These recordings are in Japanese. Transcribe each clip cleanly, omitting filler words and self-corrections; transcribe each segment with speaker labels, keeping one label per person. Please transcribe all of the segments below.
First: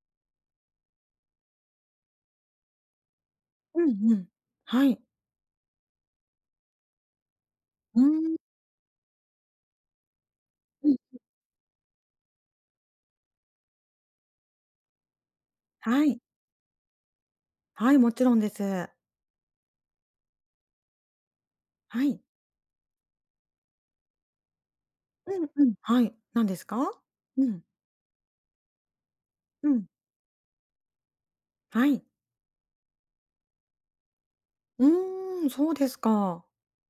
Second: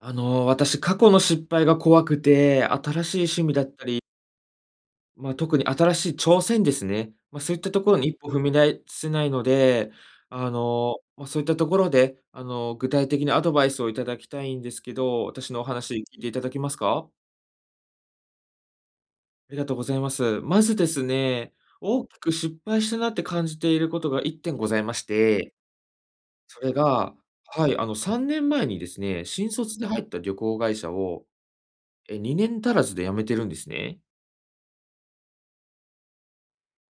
Speaker 1: 私、過去の失敗が怖くて、新しい趣味だっ
Speaker 2: う
Speaker 1: たり、
Speaker 2: んうん。はい。
Speaker 1: 特に新しい挑戦ですね。そういったところ
Speaker 2: うー
Speaker 1: に一歩
Speaker 2: ん、
Speaker 1: 踏み出せないので、
Speaker 2: うん。
Speaker 1: そういったところで、具体的なアドバイスをいただきたいんですけど、私のお話聞
Speaker 2: は
Speaker 1: い
Speaker 2: い。
Speaker 1: ていただけますか？
Speaker 2: はい、もちろんです。
Speaker 1: ありがとうございます。まずですね、
Speaker 2: は
Speaker 1: 大き
Speaker 2: い。
Speaker 1: く失敗したなって感じていることが1点ございまし
Speaker 2: うん
Speaker 1: て、
Speaker 2: うん。はい。何で
Speaker 1: そ
Speaker 2: す
Speaker 1: れ
Speaker 2: か？
Speaker 1: が
Speaker 2: うん。
Speaker 1: はい、3年前にですね、新
Speaker 2: う
Speaker 1: 卒で
Speaker 2: ん。
Speaker 1: 入った旅行会社を、
Speaker 2: はい。
Speaker 1: 2年足らずで辞めてるんですね。
Speaker 2: うーん、そうですか。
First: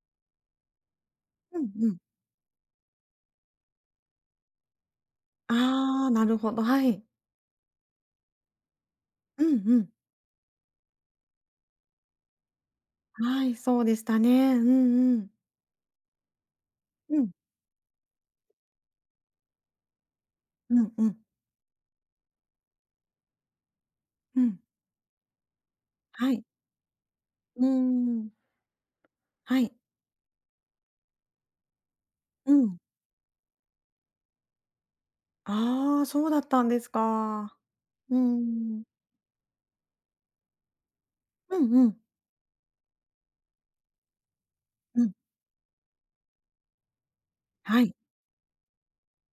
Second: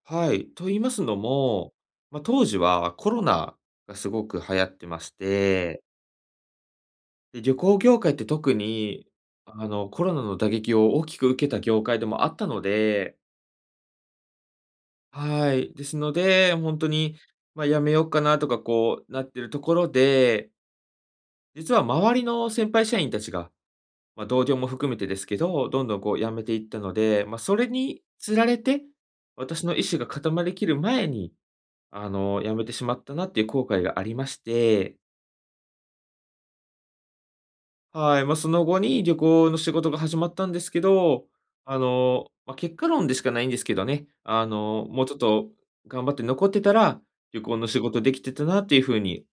Speaker 1: はい。と言いますの
Speaker 2: うん
Speaker 1: も、
Speaker 2: うん。
Speaker 1: 当時はコロナがすごく流行ってまして、
Speaker 2: ああ、なるほど、はい。
Speaker 1: で、旅行業界って特に、
Speaker 2: うんうん。
Speaker 1: コロナの打撃を大きく受けた業界でもあったので
Speaker 2: はい、そうでしたね。うんうん。
Speaker 1: はい。ですので、本当に、
Speaker 2: うん。
Speaker 1: やめようかなとかこうなってるところで、
Speaker 2: うんうん。
Speaker 1: 実は周りの先輩社員たちが、
Speaker 2: う
Speaker 1: 同僚
Speaker 2: ん。
Speaker 1: も含めてですけど、どんどんこう辞
Speaker 2: は
Speaker 1: め
Speaker 2: い。
Speaker 1: ていったので、そ
Speaker 2: うー
Speaker 1: れに
Speaker 2: ん。
Speaker 1: つられて、
Speaker 2: は
Speaker 1: 私
Speaker 2: い。
Speaker 1: の意思が固まりきる前に
Speaker 2: う
Speaker 1: 辞めて
Speaker 2: ん。
Speaker 1: しまったなっていう後悔がありまして、
Speaker 2: ああ、そうだったんですか。うー
Speaker 1: はい、その後
Speaker 2: ん。
Speaker 1: に旅行の仕事が始まったんですけど、
Speaker 2: うんうん。
Speaker 1: 結果論でしかないんですけどね、
Speaker 2: う
Speaker 1: もうち
Speaker 2: ん。
Speaker 1: ょっと頑張って残ってたら、旅行の仕
Speaker 2: はい。
Speaker 1: 事できてたなっていう風に、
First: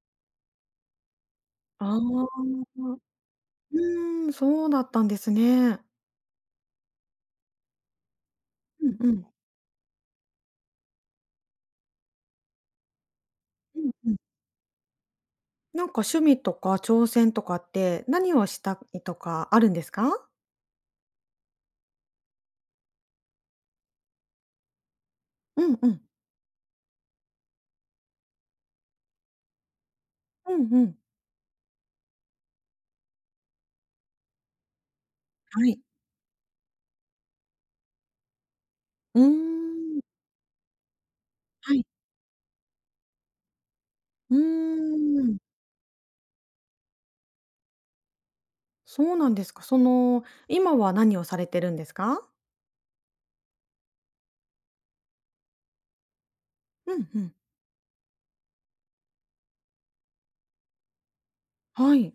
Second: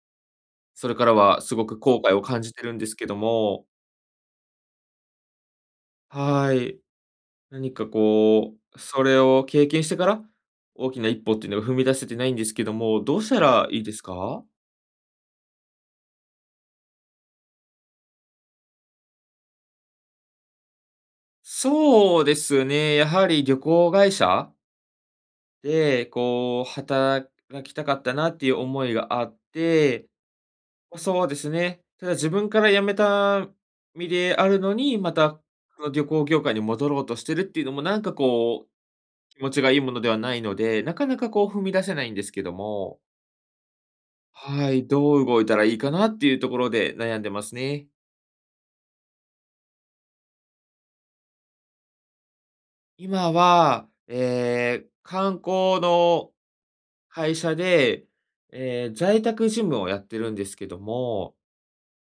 Speaker 1: それからはすごく
Speaker 2: あ
Speaker 1: 後悔を感じて
Speaker 2: あ。
Speaker 1: るんですけども、
Speaker 2: うーん、そうだったんですね。
Speaker 1: はい、何かこう、
Speaker 2: うん。
Speaker 1: そ
Speaker 2: う
Speaker 1: れ
Speaker 2: ん。
Speaker 1: を経験してから、大きな一歩っていうのが踏み出せてないんですけども、どうしたらい
Speaker 2: う
Speaker 1: いで
Speaker 2: ん
Speaker 1: す
Speaker 2: うん。
Speaker 1: か？
Speaker 2: なんか趣味とか挑戦とかって、何をしたいとかあるんですか？
Speaker 1: そうですね、やはり旅行会社
Speaker 2: うんうん。
Speaker 1: で、こう、働きたかったなっていう思いがあって、
Speaker 2: うんう
Speaker 1: ま、
Speaker 2: ん。
Speaker 1: そうですね。ただ自分から辞めた身であるのに、また、
Speaker 2: はい。
Speaker 1: この旅行業界に戻ろうとしてるっていうのもなんかこう、
Speaker 2: うー
Speaker 1: 気持ちがいいも
Speaker 2: ん。
Speaker 1: のではないので、なかなかこう踏み
Speaker 2: は
Speaker 1: 出
Speaker 2: い。
Speaker 1: せないんですけども、
Speaker 2: う
Speaker 1: はい、ど
Speaker 2: ー
Speaker 1: う
Speaker 2: ん、
Speaker 1: 動いたらいいかなっていうところで悩んでますね。
Speaker 2: そうなんですか。その、今は何をされてるんですか？
Speaker 1: 今は、ええ、観光の
Speaker 2: うんうん。
Speaker 1: 会社で、ええ、在宅事務をやってるんですけども
Speaker 2: はい。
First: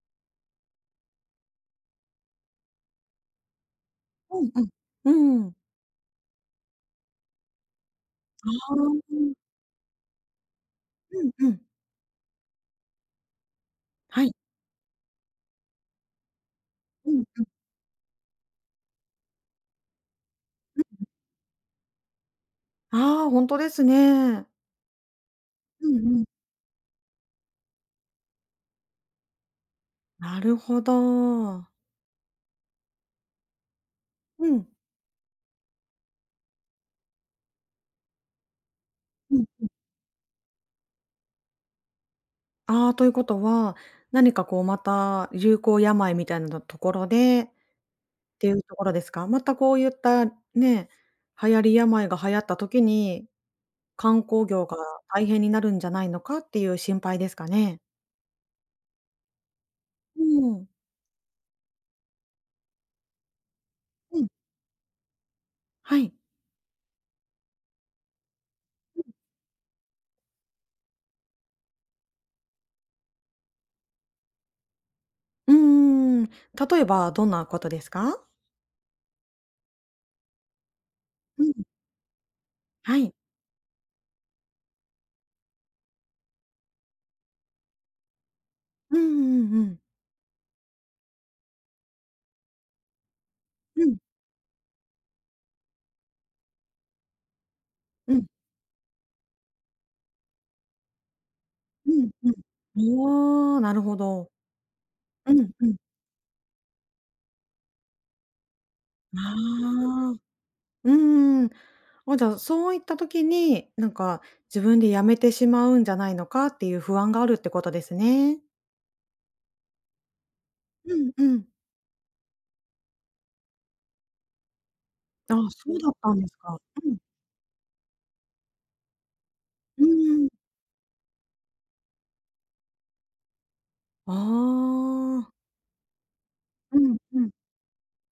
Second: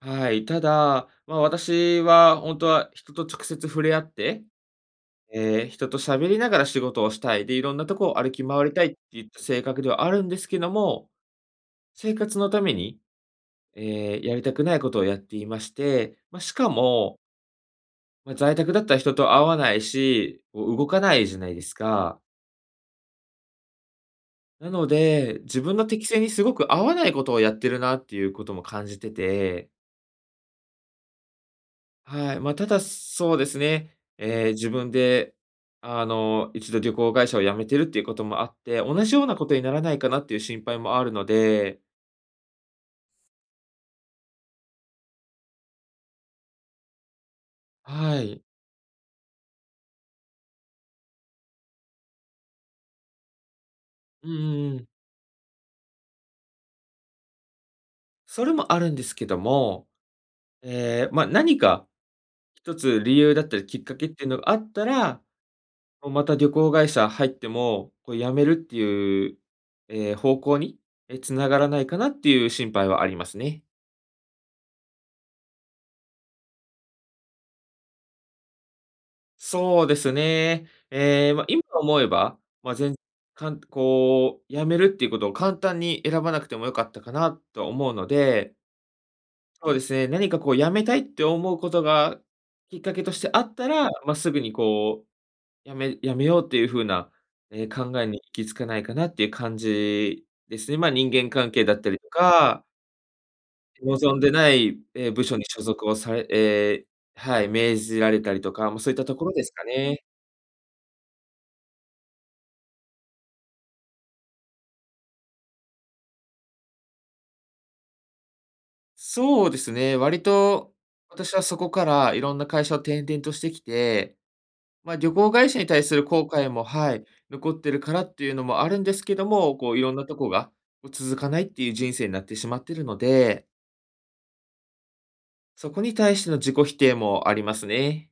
Speaker 1: はい、ただ、ま、私は本当は人と直接触れ合っ
Speaker 2: う
Speaker 1: て、
Speaker 2: んうん。うん。あ
Speaker 1: ええ、人と喋りながら仕事をしたい、で、いろんなとこを歩き
Speaker 2: あ、
Speaker 1: 回りたいっていっ
Speaker 2: う
Speaker 1: た性格ではあるんですけども、
Speaker 2: んうん。
Speaker 1: 生活のために、
Speaker 2: はい。
Speaker 1: やりたくないことをやっていまして、まあ、しか
Speaker 2: う
Speaker 1: も、
Speaker 2: んうん
Speaker 1: まあ、在宅だったら人と会わないし、こう動かないじゃないですか。
Speaker 2: うん。ああ、ほんとですね。
Speaker 1: なので、自分の
Speaker 2: うん
Speaker 1: 適性
Speaker 2: うん。
Speaker 1: にすごく合わないことをやってるなっていうことも感じてて
Speaker 2: なるほど。
Speaker 1: はい、まあ、ただ、そうですね、
Speaker 2: う
Speaker 1: ええ、
Speaker 2: ん。
Speaker 1: 自分で、一度旅行会社を辞めてるっていうこともあって、同じような
Speaker 2: う
Speaker 1: ことに
Speaker 2: ん
Speaker 1: ならないかなっていう心配もあるので、
Speaker 2: ああ、ということは、何かこうまた流行病みたいなところでっ
Speaker 1: はい。
Speaker 2: ていうところですか？またこういったね、流行り病が流行った時に、観
Speaker 1: うん
Speaker 2: 光業
Speaker 1: うんう
Speaker 2: が
Speaker 1: ん。
Speaker 2: 大変になるんじゃないのかっていう心配ですかね？
Speaker 1: それもあるんですけども、
Speaker 2: うん。
Speaker 1: ええ、まあ、何か一つ理由だったりきっかけっ
Speaker 2: う
Speaker 1: てい
Speaker 2: ん。
Speaker 1: うのがあったら、
Speaker 2: は
Speaker 1: もう
Speaker 2: い。
Speaker 1: また旅行会社入っても、こう辞めるっていう、ええ、方向に、繋がらないかなっていう心配はありますね。
Speaker 2: うんん、例えばどんなことですか？
Speaker 1: そうですね。ええ、ま
Speaker 2: う
Speaker 1: あ、
Speaker 2: ん。
Speaker 1: 今思えば、まあ、ぜん
Speaker 2: はい。
Speaker 1: かんこう、辞めるっていうことを簡単に選ばなくても良かったかなと思うので、
Speaker 2: うんうんう
Speaker 1: そう
Speaker 2: ん。
Speaker 1: ですね、何かこう辞めたいって思うことがきっかけとしてあったら、
Speaker 2: うん。
Speaker 1: まあ、すぐにこう、辞めようっていう風な、考え
Speaker 2: う
Speaker 1: に
Speaker 2: ん。
Speaker 1: 行き着かないかなっていう感じですね。まあ、人間関係だった
Speaker 2: う
Speaker 1: りと
Speaker 2: んう
Speaker 1: か、
Speaker 2: ん。おお、なるほ
Speaker 1: 望んで
Speaker 2: ど。
Speaker 1: ない、部
Speaker 2: う
Speaker 1: 署
Speaker 2: ん
Speaker 1: に所
Speaker 2: うん。
Speaker 1: 属をされはい、命じられたりとか、まあ、そういったと
Speaker 2: あ
Speaker 1: ころですかね。
Speaker 2: あ。うんうんああ、うーうん、あ、じゃあ、そういった時に、なんか自分で辞めてしまうんじゃないのかっていう不安があるってことですね。
Speaker 1: そうですね、割と
Speaker 2: うんう
Speaker 1: 私は
Speaker 2: ん。
Speaker 1: そこからいろんな会社を転々としてきて、まあ、旅行
Speaker 2: あ、
Speaker 1: 会社に
Speaker 2: そう
Speaker 1: 対
Speaker 2: だっ
Speaker 1: する
Speaker 2: たん
Speaker 1: 後
Speaker 2: です
Speaker 1: 悔
Speaker 2: か。
Speaker 1: も、
Speaker 2: う
Speaker 1: は
Speaker 2: ん。
Speaker 1: い、残ってるからっていうのもあるんですけども、こうい
Speaker 2: うん。
Speaker 1: ろんなと
Speaker 2: うー
Speaker 1: こ
Speaker 2: ん。
Speaker 1: が、こう続かないっていう人生になってしまってるので、
Speaker 2: ああ。
Speaker 1: そこに対しての自己否
Speaker 2: うんうんー
Speaker 1: 定
Speaker 2: ああ、うんう
Speaker 1: も
Speaker 2: ん、
Speaker 1: ありますね。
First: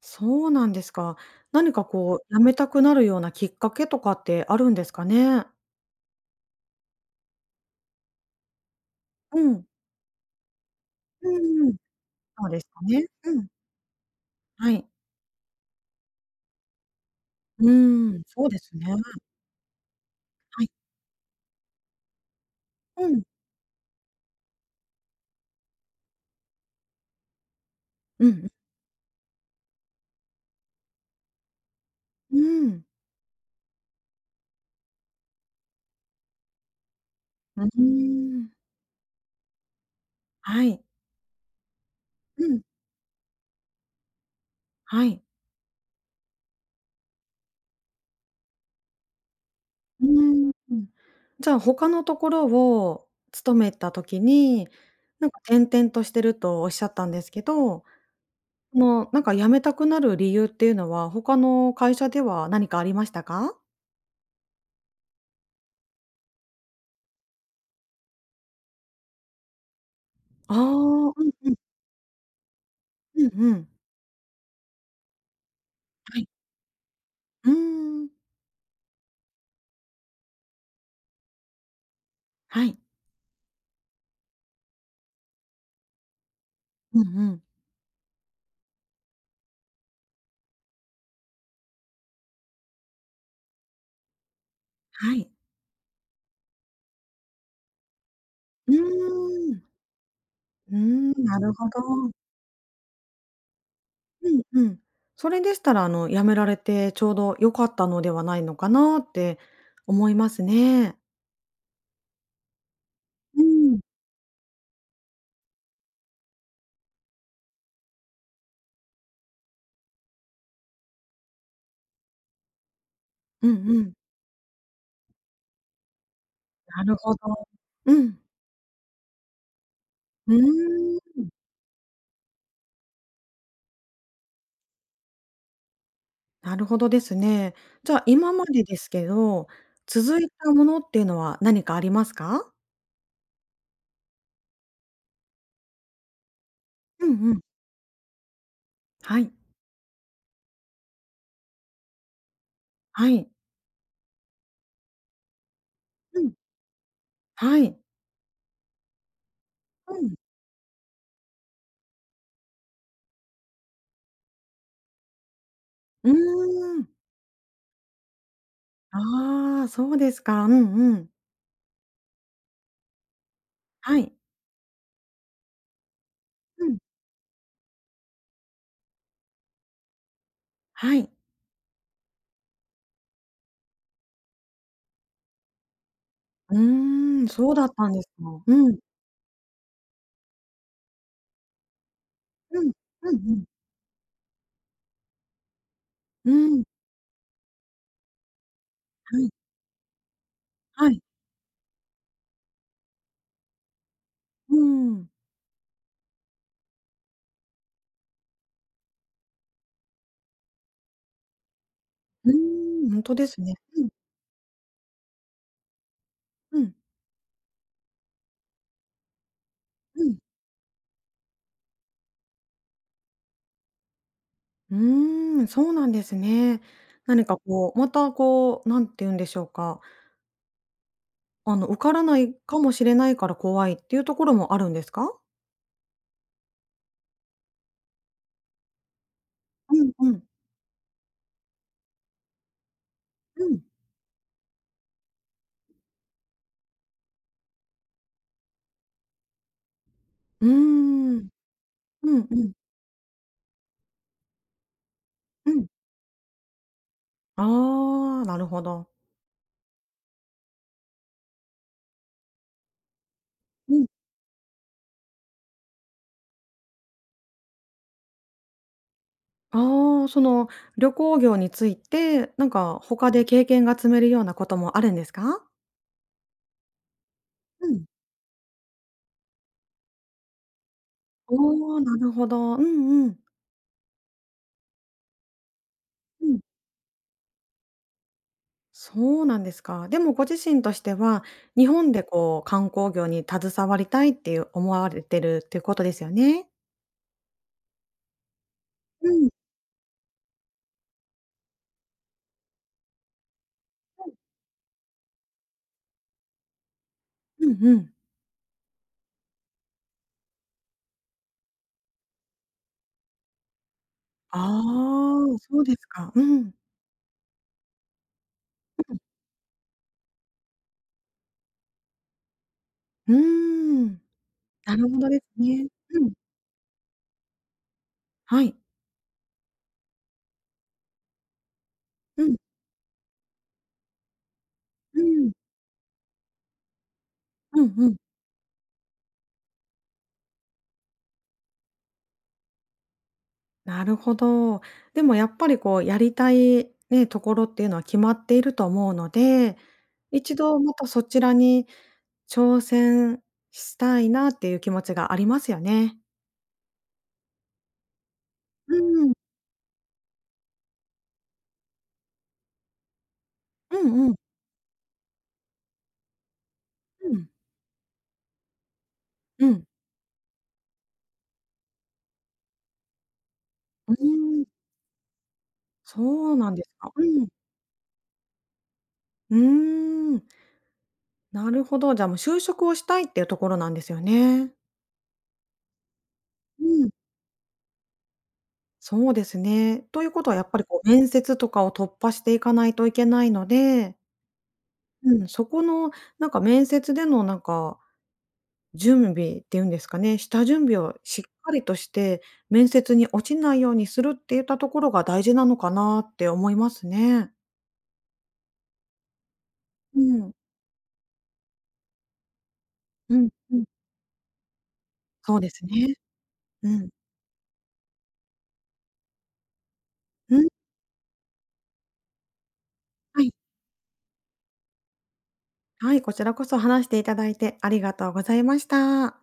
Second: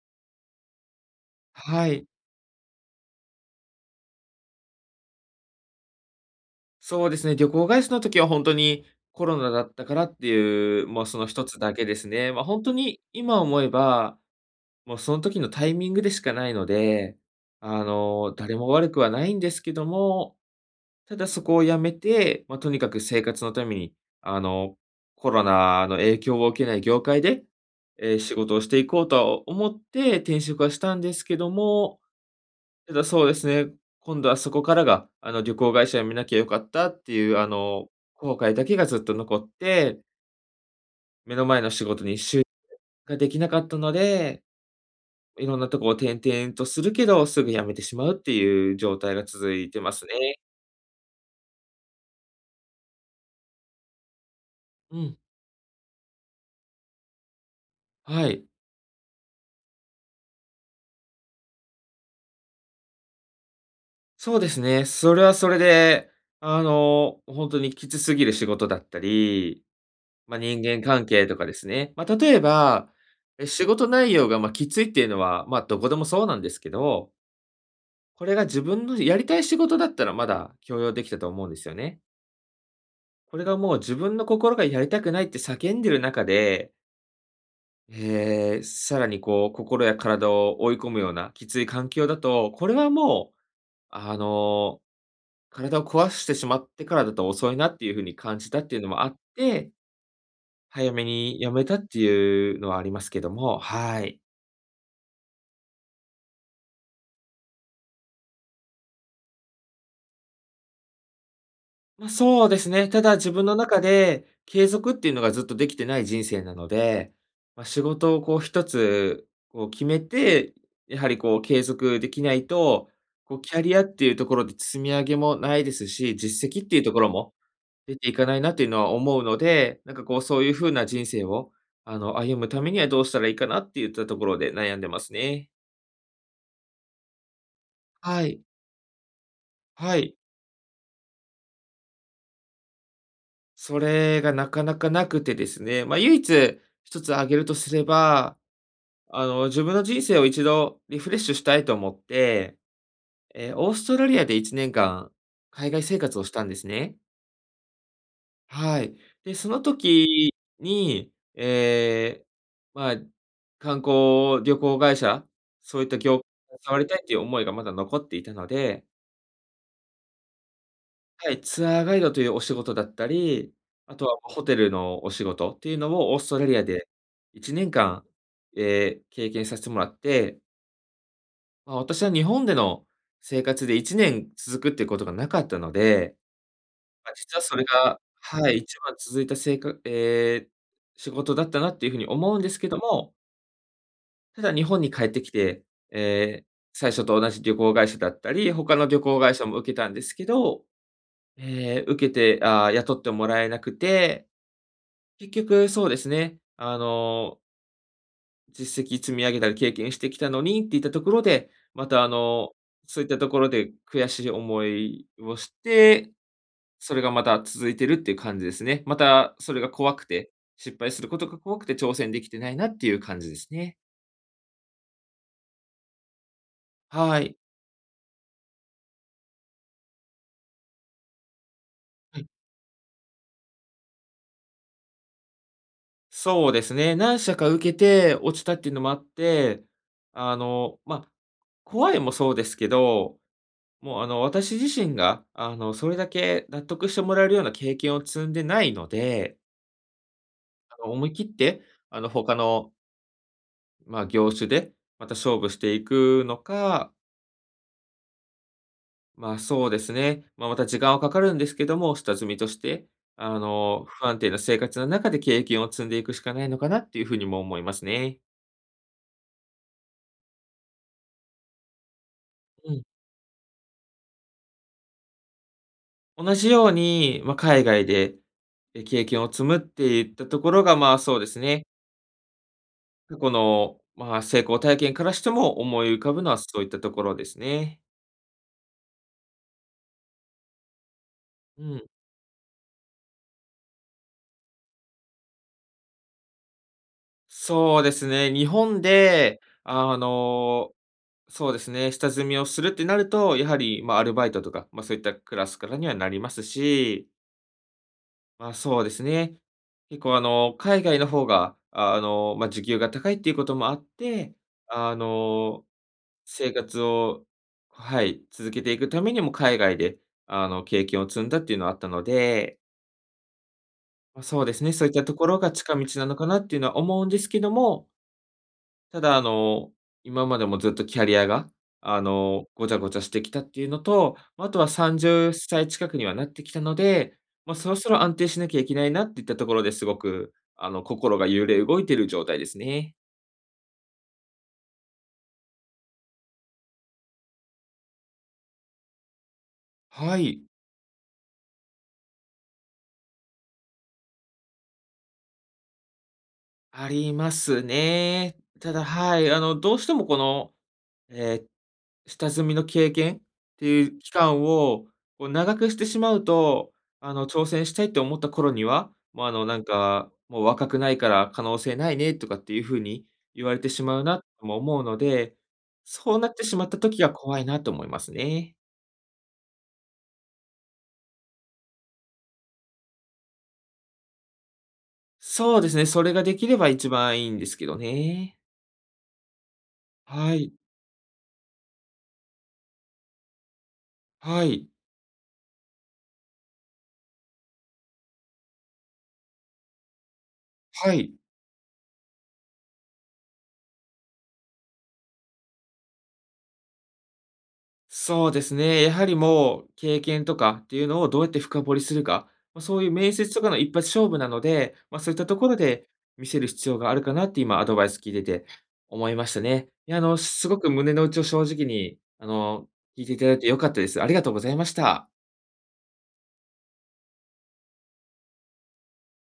Speaker 2: そうなんですか。何か
Speaker 1: はい。
Speaker 2: こう辞めたくなるようなきっかけとかってあるんですかね？
Speaker 1: そうですね、旅行会社の時は本当にコロ
Speaker 2: う
Speaker 1: ナだ
Speaker 2: ん。
Speaker 1: ったからっていう、もうその
Speaker 2: う
Speaker 1: 一つ
Speaker 2: んう
Speaker 1: だ
Speaker 2: ん。
Speaker 1: けですね。ま、あ
Speaker 2: そうで
Speaker 1: 本
Speaker 2: す
Speaker 1: 当
Speaker 2: か
Speaker 1: に
Speaker 2: ね。う
Speaker 1: 今
Speaker 2: ん。
Speaker 1: 思えば
Speaker 2: はい。
Speaker 1: もうその時のタイミングでしかないので、
Speaker 2: うーん、そう
Speaker 1: 誰
Speaker 2: で
Speaker 1: も
Speaker 2: すね。
Speaker 1: 悪くはないんですけども、
Speaker 2: はい。
Speaker 1: ただそこをやめて、まあ、とにかく
Speaker 2: う
Speaker 1: 生
Speaker 2: ん。
Speaker 1: 活のために、あの、コロナの影響を受けない業界で、
Speaker 2: うんう
Speaker 1: 仕
Speaker 2: ん。
Speaker 1: 事をしていこうと思って転職はしたんですけども、
Speaker 2: うーん。
Speaker 1: ただそうですね、今度はそこからが、旅行会社辞めなきゃよかったっていう、
Speaker 2: うー
Speaker 1: 後
Speaker 2: ん。
Speaker 1: 悔だけがずっと残って、
Speaker 2: はい。
Speaker 1: 目の前の仕事に集中
Speaker 2: うん。
Speaker 1: ができなかったので
Speaker 2: はい。
Speaker 1: いろんなとこを転々とするけど、すぐ辞めてしまうっていう状態が続いてます
Speaker 2: う
Speaker 1: ね。
Speaker 2: ーん、じゃあ、他のところを勤めた時に、
Speaker 1: うん。
Speaker 2: なんか転々としてるとおっしゃったんですけど、
Speaker 1: はい。
Speaker 2: その、なんか辞めたくなる理由っていうのは、他の会社では何かありましたか？
Speaker 1: そうですね。それはそれで、本当にきつすぎる仕事だったり、まあ、
Speaker 2: あ
Speaker 1: 人
Speaker 2: あ、
Speaker 1: 間関
Speaker 2: う
Speaker 1: 係
Speaker 2: ん
Speaker 1: とか
Speaker 2: う
Speaker 1: で
Speaker 2: ん、
Speaker 1: すね。まあ、例えば、
Speaker 2: うんう
Speaker 1: 仕
Speaker 2: ん。
Speaker 1: 事内容が、ま、きついっていうのは、まあ、どこでも
Speaker 2: は
Speaker 1: そう
Speaker 2: い。
Speaker 1: なんですけど、
Speaker 2: うーん、
Speaker 1: これが自分のやりたい仕事だったらまだ許容できたと思うんですよね。
Speaker 2: はい。
Speaker 1: これがもう自分の心がやりたくないって叫んでる中で
Speaker 2: うんうん。
Speaker 1: さらにこう、心や体を追い込むようなきつい環境だと、これはもう、あの、
Speaker 2: はい。
Speaker 1: 体を壊してしまってからだと遅いなっていう風に感じたっ
Speaker 2: う
Speaker 1: ていうのもあっ
Speaker 2: ーん。
Speaker 1: て、
Speaker 2: うー
Speaker 1: 早め
Speaker 2: ん、な
Speaker 1: にや
Speaker 2: る
Speaker 1: め
Speaker 2: ほ
Speaker 1: たって
Speaker 2: ど。
Speaker 1: いうのはありますけども、はい。
Speaker 2: うんうん。それでしたら、あの、辞められてちょうど良かったのではないのかなって思いますね。
Speaker 1: ま、そうですね。ただ自
Speaker 2: う
Speaker 1: 分の中
Speaker 2: ん。
Speaker 1: で継続っていうのがずっとできてない人生なので、ま、仕事をこう1つこう決めて、やはりこう継続できないと、こう
Speaker 2: うん
Speaker 1: キャリ
Speaker 2: う
Speaker 1: アっ
Speaker 2: ん。
Speaker 1: ていうところで積み上げもないですし、実績っていう
Speaker 2: な
Speaker 1: と
Speaker 2: る
Speaker 1: ころ
Speaker 2: ほど。
Speaker 1: も出
Speaker 2: う
Speaker 1: てい
Speaker 2: ん。
Speaker 1: かないなっていうのは思うので、なんかこう
Speaker 2: うー
Speaker 1: そういう風な
Speaker 2: ん、
Speaker 1: 人生を、歩むためにはどうしたらいいかなっていったところで悩んでますね。
Speaker 2: なるほどですね。じゃあ、
Speaker 1: は
Speaker 2: 今
Speaker 1: い。
Speaker 2: までですけど、
Speaker 1: はい。
Speaker 2: 続いたものっていうのは何かありますか？
Speaker 1: それがなかなかなくてですね。ま、唯一1
Speaker 2: う
Speaker 1: つ挙
Speaker 2: んう
Speaker 1: げ
Speaker 2: ん。
Speaker 1: るとすれば
Speaker 2: はい、
Speaker 1: 自分の人生を一度リフレッシュしたいと思って、
Speaker 2: はい。
Speaker 1: オーストラリアで1年間、海外生活
Speaker 2: う
Speaker 1: をし
Speaker 2: ん。
Speaker 1: たんですね。
Speaker 2: はい。
Speaker 1: はい。で、その
Speaker 2: うん。
Speaker 1: 時に、まあ、観光旅行会社、そういった
Speaker 2: うー
Speaker 1: 業界に携わり
Speaker 2: ん。
Speaker 1: たいという思いがまだ残っていたので、
Speaker 2: ああ、そうですか。うんうん。
Speaker 1: はい、ツアーガイドというお仕事だったり、あ
Speaker 2: は
Speaker 1: と
Speaker 2: い。
Speaker 1: はホテルのお仕事っていうのをオーストラリア
Speaker 2: うん。
Speaker 1: で1年間、経験させてもらって、
Speaker 2: はい。
Speaker 1: まあ、私は日本での生活で1年続くっていうことがなかったので、
Speaker 2: う
Speaker 1: まあ、
Speaker 2: ーん、
Speaker 1: 実は
Speaker 2: そう
Speaker 1: それ
Speaker 2: だったん
Speaker 1: が、
Speaker 2: ですか。
Speaker 1: はい、
Speaker 2: う
Speaker 1: 一
Speaker 2: ん。
Speaker 1: 番続いたせいか仕事だったなっていうふうに思うんです
Speaker 2: う
Speaker 1: け
Speaker 2: ん。
Speaker 1: ど
Speaker 2: う
Speaker 1: も、
Speaker 2: んうんうん。
Speaker 1: ただ日本に帰ってきて、
Speaker 2: う
Speaker 1: えー
Speaker 2: んうん、
Speaker 1: 最初と同じ旅行会社だったり、他の旅行
Speaker 2: はい。
Speaker 1: 会社も受けたんですけど、
Speaker 2: はい。
Speaker 1: 受けて、ああ、雇ってもらえなくて、
Speaker 2: うーん。
Speaker 1: 結局そうですね、実績積み上げたり経験してきたのにっていったところで、また
Speaker 2: うーん、ほ
Speaker 1: そ
Speaker 2: ん
Speaker 1: ういっ
Speaker 2: と
Speaker 1: た
Speaker 2: で
Speaker 1: とこ
Speaker 2: す
Speaker 1: ろ
Speaker 2: ね。
Speaker 1: で
Speaker 2: うん。
Speaker 1: 悔しい思いをして、
Speaker 2: うん。
Speaker 1: それがまた続いてるっていう感じですね。またそれが怖く
Speaker 2: うん。
Speaker 1: て、失敗することが怖くて挑戦できてないなっていう感じですね。
Speaker 2: うーん、そうなんですね。
Speaker 1: は
Speaker 2: 何
Speaker 1: い。
Speaker 2: かこう、またこう、なんて言うんでしょうか、あの、受からな
Speaker 1: はい。
Speaker 2: いかもしれないから怖いっていうところもあるんですか？
Speaker 1: そうですね。何社か受けて落ちたっていうのもあって、
Speaker 2: うんうん、
Speaker 1: まあ、怖いもそうですけど、
Speaker 2: うん。
Speaker 1: もう私自身がそれだけ納得してもらえるような経験を積んでないので、
Speaker 2: うー
Speaker 1: 思い切っ
Speaker 2: ん。
Speaker 1: て、
Speaker 2: うん
Speaker 1: 他
Speaker 2: うん。
Speaker 1: の、まあ、業種で、また勝負
Speaker 2: う
Speaker 1: し
Speaker 2: ん。
Speaker 1: ていくのか、
Speaker 2: ああ、なるほど。
Speaker 1: まあ、そうですね、まあ、また時間はかかるんですけども、下積みとして、
Speaker 2: うん。
Speaker 1: 不安定な生活の中で経験を積んでいくしかないのかなっていうふうにも思いますね。
Speaker 2: ああ、その、旅行業について、なん
Speaker 1: う
Speaker 2: か
Speaker 1: ん。
Speaker 2: 他で経験が積めるようなこともあるんですか？
Speaker 1: 同じように、まあ、海
Speaker 2: う
Speaker 1: 外
Speaker 2: ん。
Speaker 1: で、経験を積むっていったところが、まあ、そうですね、
Speaker 2: おお、なるほど。うんうんう
Speaker 1: 過
Speaker 2: ん。
Speaker 1: 去の、まあ、成功体験からしても思い浮かぶのはそういったところですね。
Speaker 2: そうなんですか。でもご自身としては、
Speaker 1: う
Speaker 2: 日
Speaker 1: ん。
Speaker 2: 本でこう観光業に携わりたいっていう思われてるっていうことですよね？
Speaker 1: そうですね、日本
Speaker 2: うん、
Speaker 1: で、そうですね、下積みをするってなると、やはり、まあ、アルバイトとか、まあ、そういったクラスからにはなりますし、
Speaker 2: うんうん。
Speaker 1: まあ、そうですね、結構、海外の方が、まあ、時給が高いっていうこともあって、
Speaker 2: あ
Speaker 1: あ
Speaker 2: あ、そ
Speaker 1: の、
Speaker 2: うですか。う
Speaker 1: 生
Speaker 2: ん。
Speaker 1: 活を、はい、続けていくためにも海外で、経験を積んだっていうのはあったので、
Speaker 2: うーん。
Speaker 1: まあ、そうですね、
Speaker 2: な
Speaker 1: そう
Speaker 2: る
Speaker 1: いっ
Speaker 2: ほ
Speaker 1: た
Speaker 2: ど
Speaker 1: と
Speaker 2: で
Speaker 1: ころ
Speaker 2: す
Speaker 1: が
Speaker 2: ね。
Speaker 1: 近道
Speaker 2: う
Speaker 1: な
Speaker 2: ん。
Speaker 1: のかなっていうのは思うんですけども、
Speaker 2: はい。
Speaker 1: ただ、今までもずっとキャリアが、
Speaker 2: うん、
Speaker 1: ごちゃごちゃしてきたっていうのと、まあとは
Speaker 2: う
Speaker 1: 30
Speaker 2: ん。
Speaker 1: 歳近くにはなってきたので、ま、
Speaker 2: う
Speaker 1: そ
Speaker 2: ん
Speaker 1: ろそ
Speaker 2: うん。
Speaker 1: ろ安定しなきゃいけないなっていったところですごく、心が揺れ動いてる状態ですね。
Speaker 2: なるほど。でもやっぱりこうやりたいね、ところっていうのは決まっていると思うので、
Speaker 1: は
Speaker 2: 一
Speaker 1: い。
Speaker 2: 度またそちらに挑戦したいなっていう気持ちがありますよね。
Speaker 1: ありますね。た
Speaker 2: う
Speaker 1: だ、
Speaker 2: ん。
Speaker 1: はい、どうしてもこの、え下積みの経験って
Speaker 2: う
Speaker 1: いう
Speaker 2: ん
Speaker 1: 期
Speaker 2: うん。
Speaker 1: 間を、こう長くしてしまうと、
Speaker 2: うん。
Speaker 1: 挑戦したいって思った頃には、もう、
Speaker 2: う
Speaker 1: なん
Speaker 2: ん。
Speaker 1: か、もう若くないから可能性ないねとかっていう風に言われてし
Speaker 2: う
Speaker 1: まうな
Speaker 2: ーん、
Speaker 1: とも思うので、
Speaker 2: そ
Speaker 1: そうなっ
Speaker 2: う
Speaker 1: て
Speaker 2: なん
Speaker 1: し
Speaker 2: で
Speaker 1: まっ
Speaker 2: す
Speaker 1: た
Speaker 2: か。
Speaker 1: 時
Speaker 2: う
Speaker 1: が
Speaker 2: ん。
Speaker 1: 怖いなと思いますね。
Speaker 2: うーん、なるほど。じゃあ、もう就職をしたいっていうところなんですよね。
Speaker 1: そうですね、それができれば
Speaker 2: う
Speaker 1: 一
Speaker 2: ん、
Speaker 1: 番いいんですけどね。
Speaker 2: そうですね。ということ
Speaker 1: は
Speaker 2: はやっ
Speaker 1: い、
Speaker 2: ぱりこう面接とかを突破していかないといけないので、
Speaker 1: はい、
Speaker 2: うん、そこのなんか面接でのなんか、準備っていうんですかね、下準備
Speaker 1: は
Speaker 2: を
Speaker 1: い。
Speaker 2: しっかりとして、面接に落ちないようにするっていったところが大事なのかなって思いますね。
Speaker 1: そうですね、やはりもう経
Speaker 2: う
Speaker 1: 験
Speaker 2: ん。
Speaker 1: とかっていうのをどうやって深掘りするか、まあ、そういう面
Speaker 2: うん
Speaker 1: 接とかの
Speaker 2: うん。
Speaker 1: 一発勝負なので、まあ、そういったと
Speaker 2: そう
Speaker 1: こ
Speaker 2: で
Speaker 1: ろ
Speaker 2: す
Speaker 1: で
Speaker 2: ね。
Speaker 1: 見せる必
Speaker 2: う
Speaker 1: 要
Speaker 2: ん。
Speaker 1: があるかなって今アドバイス聞いてて思いましたね。いや、
Speaker 2: う
Speaker 1: す
Speaker 2: ん、
Speaker 1: ごく胸の内を正直に、聞いてい
Speaker 2: は
Speaker 1: ただ
Speaker 2: い。
Speaker 1: いて良かったです。ありがとうございました。
Speaker 2: はい、こちらこそ話していただいてありがとうございました。